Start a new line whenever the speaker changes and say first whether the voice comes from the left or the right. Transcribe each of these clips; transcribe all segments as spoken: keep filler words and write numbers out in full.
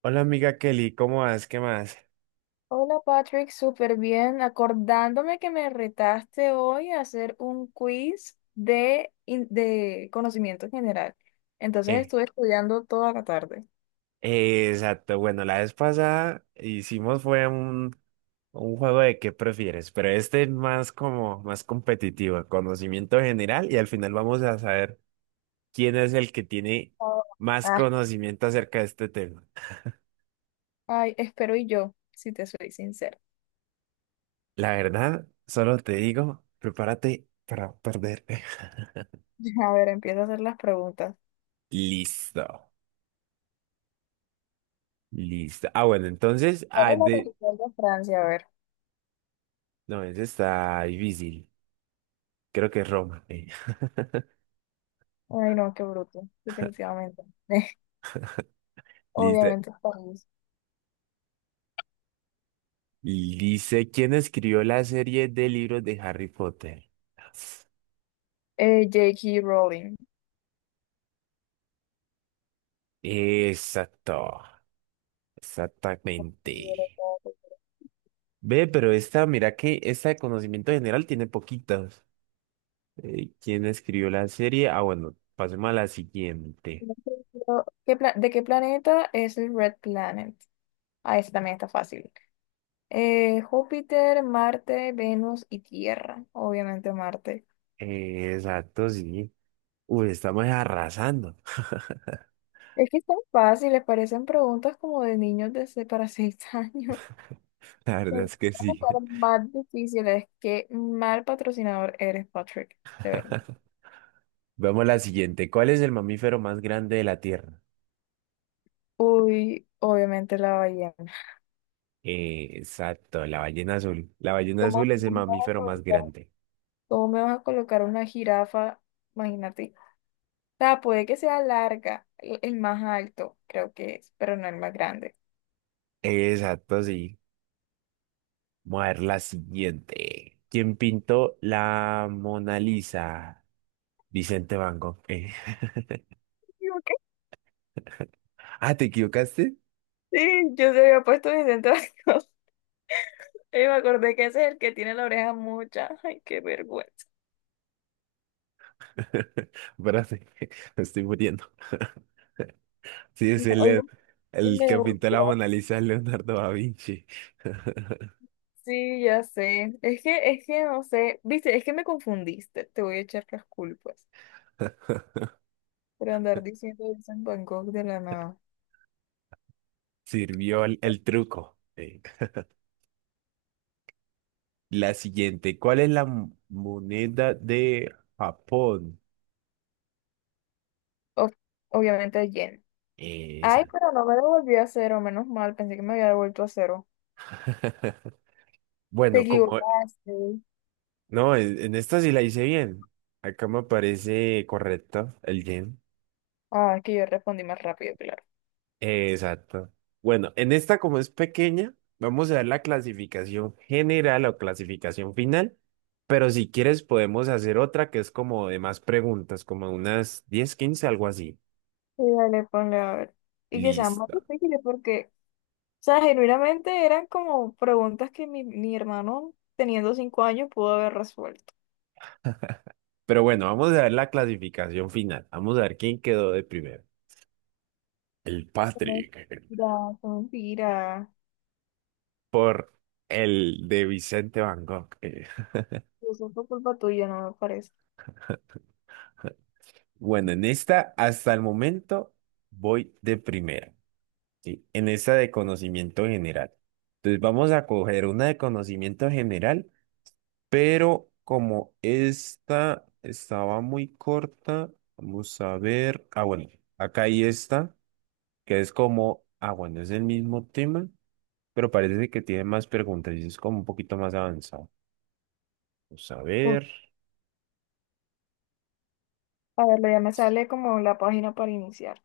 right: Hola amiga Kelly, ¿cómo vas? ¿Qué más?
left: Hola Patrick, súper bien. Acordándome que me retaste hoy a hacer un quiz de, in- de conocimiento general. Entonces
right: Eh,
left: estuve estudiando toda la tarde.
right: eh, exacto, bueno, la vez pasada hicimos fue un, un juego de qué prefieres, pero este es más como más competitivo, conocimiento general y al final vamos a saber quién es el que tiene
left: Oh,
right: más
left: ah,
right: conocimiento acerca de este tema.
left: ay, espero y yo, si te soy sincera.
right: La verdad, solo te digo, prepárate para perder.
left: A ver, empiezo a hacer las preguntas.
right: Listo, listo. Ah, bueno, entonces,
left: ¿Cuál
right: ah,
left: es la
right: de...
left: capital de Francia? A ver.
right: No, ese está difícil, creo que es Roma. eh.
left: Ay, no, qué bruto. Definitivamente.
right: Listo.
left: Obviamente, París.
right: Dice, ¿quién escribió la serie de libros de Harry Potter?
left: Eh, J K. Rowling.
right: Exacto, exactamente. Ve, pero esta, mira que esta de conocimiento general tiene poquitas. Eh, ¿quién escribió la serie? Ah, bueno, pasemos a la siguiente.
left: ¿De qué planeta es el Red Planet? Ah, ese también está fácil. Eh, Júpiter, Marte, Venus y Tierra. Obviamente Marte.
right: Eh, exacto, sí. Uy, estamos arrasando.
left: Es que están fáciles, parecen preguntas como de niños de se- para seis
right: La verdad
left: años.
right: es que sí.
left: Para más difíciles. Qué mal patrocinador eres, Patrick. De verdad.
right: Vamos a la siguiente. ¿Cuál es el mamífero más grande de la Tierra?
left: Uy, obviamente la ballena.
right: Eh, exacto, la ballena azul. La ballena
left: ¿Cómo,
right: azul es el
left: cómo me vas a
right: mamífero más
left: colocar
right: grande.
left: cómo me vas a colocar una jirafa? Imagínate. O sea, puede que sea larga, el el más alto, creo que es, pero no el más grande.
right: Exacto, sí. Vamos a ver la siguiente. ¿Quién pintó la Mona Lisa? Vicente Van Gogh. Eh, Ah, ¿te equivocaste?
left: Sí, yo se había puesto mis tentáculos. Y me acordé que ese es el que tiene la oreja mucha. Ay, qué vergüenza.
right: Espérate, me estoy muriendo. Sí,
left: No,
right: es el,
left: oye,
right: el
left: y me
right: el que pintó la
left: devolvió.
right: Mona Lisa, es Leonardo da Vinci.
left: Sí, ya sé. Es que, es que no sé. Viste, es que me confundiste. Te voy a echar las culpas por andar diciendo eso en Bangkok de la nada.
right: Sirvió el, el truco. Eh, La siguiente. ¿Cuál es la mo- moneda de Japón?
left: Ob- obviamente a yen. Ay,
right: Esa.
left: pero no me devolvió a cero, menos mal. Pensé que me había devuelto a cero. Te
right: Bueno, como
left: equivocaste.
right: No, en, en esta sí la hice bien. Acá me parece correcto el yen.
left: Ah, es que yo respondí más rápido, claro.
right: Eh, exacto. Bueno, en esta como es pequeña, vamos a dar la clasificación general o clasificación final, pero si quieres podemos hacer otra que es como de más preguntas, como unas diez, quince, algo así.
left: Sí, dale, ponle a ver. Y que sea más
right: Listo.
left: difícil porque, o sea, genuinamente eran como preguntas que mi, mi hermano, teniendo cinco años, pudo haber resuelto.
right: Pero bueno, vamos a ver la clasificación final. Vamos a ver quién quedó de primero. El Patrick.
left: Mentira, son mentiras.
right: Por el de Vicente Van Gogh.
left: Eso fue culpa tuya, no me parece.
right: Bueno, en esta, hasta el momento, voy de primera, ¿sí? En esta de conocimiento general. Entonces, vamos a coger una de conocimiento general, pero como esta estaba muy corta, vamos a ver. Ah, bueno, acá hay esta, que es como, ah, bueno, es el mismo tema, pero parece que tiene más preguntas y es como un poquito más avanzado. Vamos a
left: Uf,
right: ver.
left: a ver, ya me sale como la página para iniciar.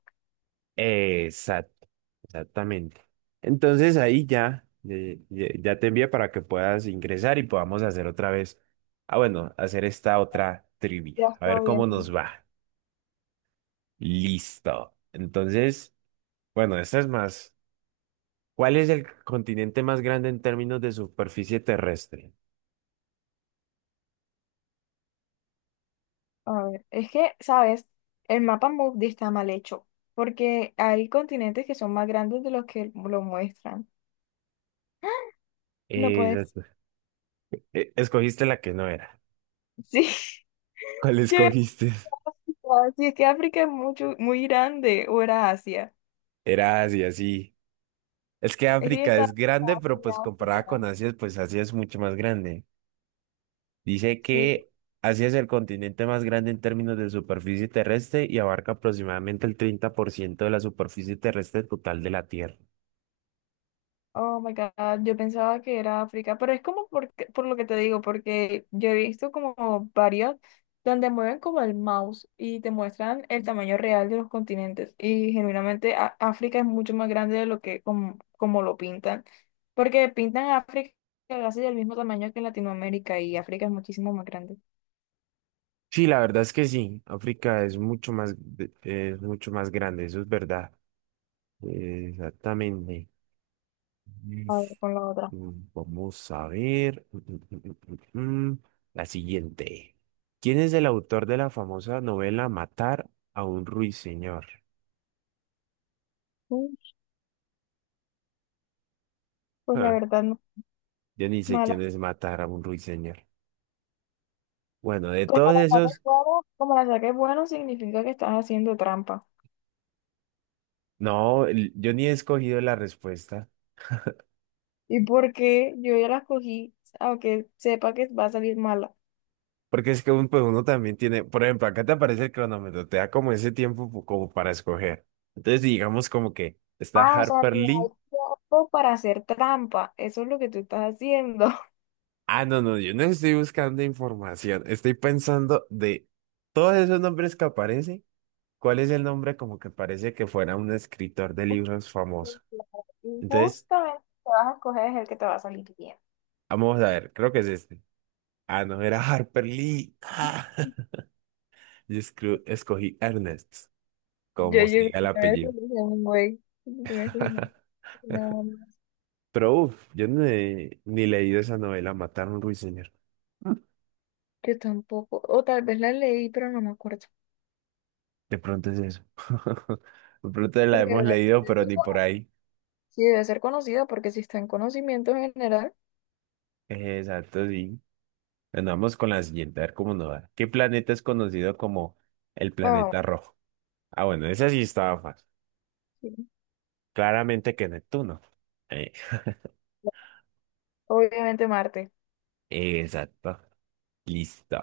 right: Exacto, exactamente. Entonces ahí ya, eh, ya, ya te envía para que puedas ingresar y podamos hacer otra vez. Ah, bueno, hacer esta otra
left: Ya
right: trivia. A
left: está
right: ver
left: bien,
right: cómo nos
left: entonces.
right: va. Listo. Entonces, bueno, esta es más. ¿Cuál es el continente más grande en términos de superficie terrestre?
left: A ver, es que, ¿sabes? El mapa mundi está mal hecho, porque hay continentes que son más grandes de los que lo muestran. No puedes.
right: Exacto. eh, escogiste la que no era.
left: Sí,
right: ¿Cuál
left: yo iba
right: escogiste?
left: a África, sí, es que África es mucho, muy grande, o era Asia.
right: Era Asia, sí. Es que
left: Es que yo
right: África
left: estaba
right: es grande, pero
left: en
right: pues comparada con
left: África.
right: Asia, pues Asia es mucho más grande. Dice
left: Sí,
right: que Asia es el continente más grande en términos de superficie terrestre y abarca aproximadamente el treinta por ciento de la superficie terrestre total de la Tierra.
left: oh my God, yo pensaba que era África, pero es como por, por lo que te digo, porque yo he visto como varios donde mueven como el mouse y te muestran el tamaño real de los continentes y genuinamente Á- África es mucho más grande de lo que como, como lo pintan, porque pintan a África casi del mismo tamaño que Latinoamérica y África es muchísimo más grande.
right: Sí, la verdad es que sí, África es mucho más, de- es mucho más grande, eso es verdad. Eh, Exactamente. Mm,
left: A ver, con la otra.
right: mm, Vamos a ver. mm, mm, mm, mm, mm. La siguiente. ¿Quién es el autor de la famosa novela Matar a un ruiseñor?
left: Mm, Pues la
right: Ah,
left: verdad,
right: yo ni sé quién
left: no.
right: es Matar a un ruiseñor. Bueno, de
left: Como
right: todos
left: la saques
right: esos,
left: bueno, como la saques bueno, significa que estás haciendo trampa.
right: no, el- yo ni he escogido la respuesta.
left: ¿Y por qué yo ya las cogí, aunque sepa que va a salir mala?
right: Porque es que un- pues uno también tiene, por ejemplo, acá te aparece el cronómetro, te da como ese tiempo pu- como para escoger. Entonces, digamos como que está
left: Ah, o sea,
right: Harper
left: que hay
right: Lee.
left: tiempo para hacer trampa. Eso es lo que tú estás haciendo.
right: Ah, no, no, yo no estoy buscando información, estoy pensando de todos esos nombres que aparecen, ¿cuál es el nombre como que parece que fuera un escritor de
left: Ok,
right: libros famoso?
left: claro. Y
right: Entonces,
left: justamente el que vas a escoger es el que te va a salir bien.
right: vamos a ver, creo que es este. Ah, no, era Harper Lee. Ah, yo escru- escogí Ernest.
left: Yo,
right: Como se
left: yo,
right: diga el
left: yo también
right: apellido.
left: escogí un güey. Yo también escogí un- nada más.
right: Pero uff, yo ni, ni leído esa novela, Mataron a un ruiseñor. Mm.
left: Yo tampoco. O tal vez la leí, pero no me acuerdo.
right: De pronto es eso. De pronto la
left: Porque
right: hemos
left: debe-
right: leído,
left: debe
right: pero
left: ser
right: ni por
left: conocida,
right: ahí.
left: sí debe ser conocida, porque si está en conocimiento general.
right: Eh, Exacto, sí. Bueno, vamos con la siguiente, a ver cómo nos va. ¿Qué planeta es conocido como el
left: Oh,
right: planeta rojo? Ah, bueno, esa sí estaba fácil.
left: sí,
right: Claramente que Neptuno. Eh,
left: obviamente Marte.
right: exacto. Listo.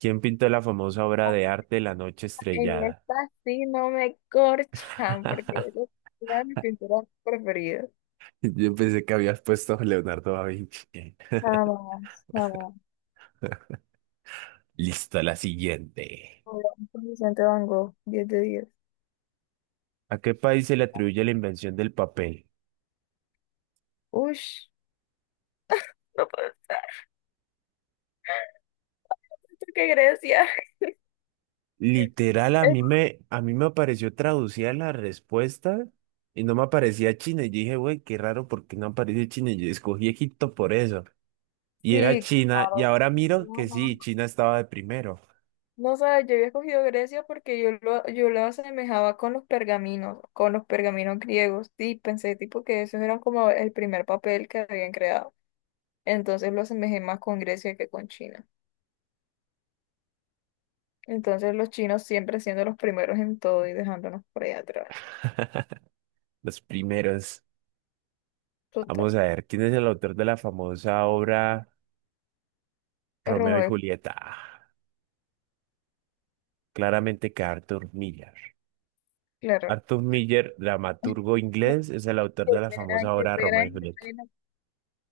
right: ¿Quién pintó la famosa obra de arte La Noche
left: En
right: Estrellada?
left: esta sí no me corchan, porque esa era mi pintura preferida.
right: Yo pensé que habías puesto Leonardo da Vinci. eh,
left: Jamás, jamás.
right: Listo, la siguiente.
left: Con Vicente Van Gogh, diez de diez.
right: ¿A qué país se le atribuye la invención del papel?
left: Ush, no puedo estar. ¿Por qué Grecia?
right: Literal, a
left: Eh,
right: mí me, a mí me apareció traducida la respuesta y no me aparecía China. Y yo dije, güey, qué raro, ¿porque no aparece China? Y yo escogí Egipto por eso. Y era
left: Sí,
right: China, y
left: claro.
right: ahora miro
left: No,
right: que sí,
left: no.
right: China estaba de primero.
left: No, sabes, yo había escogido Grecia porque yo lo, yo lo asemejaba con los pergaminos, con los pergaminos, griegos. Sí, pensé tipo que esos eran como el primer papel que habían creado. Entonces lo asemejé más con Grecia que con China. Entonces los chinos siempre siendo los primeros en todo y dejándonos por ahí atrás.
right: Los primeros. Vamos
left: Total.
right: a ver, ¿quién es el autor de la famosa obra Romeo y
left: Romeo,
right: Julieta? Claramente que Arthur Miller.
left: claro.
right: Arthur Miller, dramaturgo
left: No,
right: inglés, es el autor
left: qué
right: de la
left: pena,
right: famosa
left: qué
right: obra
left: pena,
right: Romeo y
left: qué
right: Julieta.
left: pena.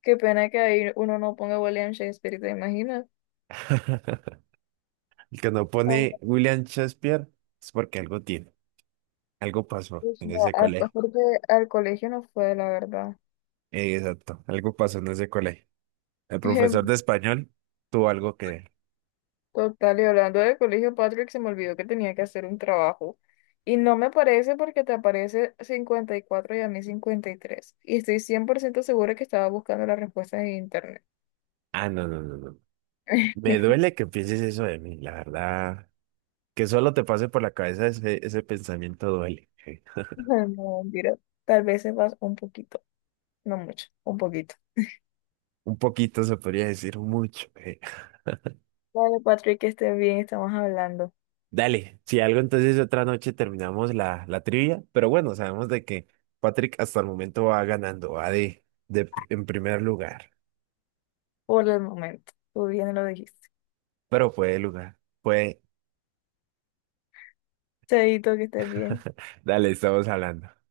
left: Qué pena que ahí uno no ponga William Shakespeare, ¿te imaginas?
right: El que no
left: Oh,
right: pone William Shakespeare es porque algo tiene, algo pasó
left: pues
right: en
left: no,
right: ese
left: a-
right: colegio.
left: aparte al colegio no fue, la verdad.
right: Eh, exacto, algo pasó en ese colegio. El profesor de español tuvo algo que ver.
left: Total, y hablando del colegio, Patrick, se me olvidó que tenía que hacer un trabajo. Y no me parece porque te aparece cincuenta y cuatro y a mí cincuenta y tres y estoy cien por ciento segura que estaba buscando las respuestas en internet.
right: Ah, no, no, no, no. Me duele que pienses eso de mí, la verdad. Que solo te pase por la cabeza ese, ese pensamiento duele. eh.
left: No, mentira. Tal vez sepas un poquito, no mucho, un poquito.
right: Un poquito se podría decir mucho. eh.
left: Vale, Patrick, que estés bien, estamos hablando
right: Dale, si algo entonces otra noche terminamos la, la trivia, pero bueno, sabemos de que Patrick hasta el momento va ganando, va de, de pr- en primer lugar,
left: por el momento. Tú bien lo dijiste.
right: pero fue de lugar, fue,
left: Chaito, que estés bien.
right: dale, estamos hablando.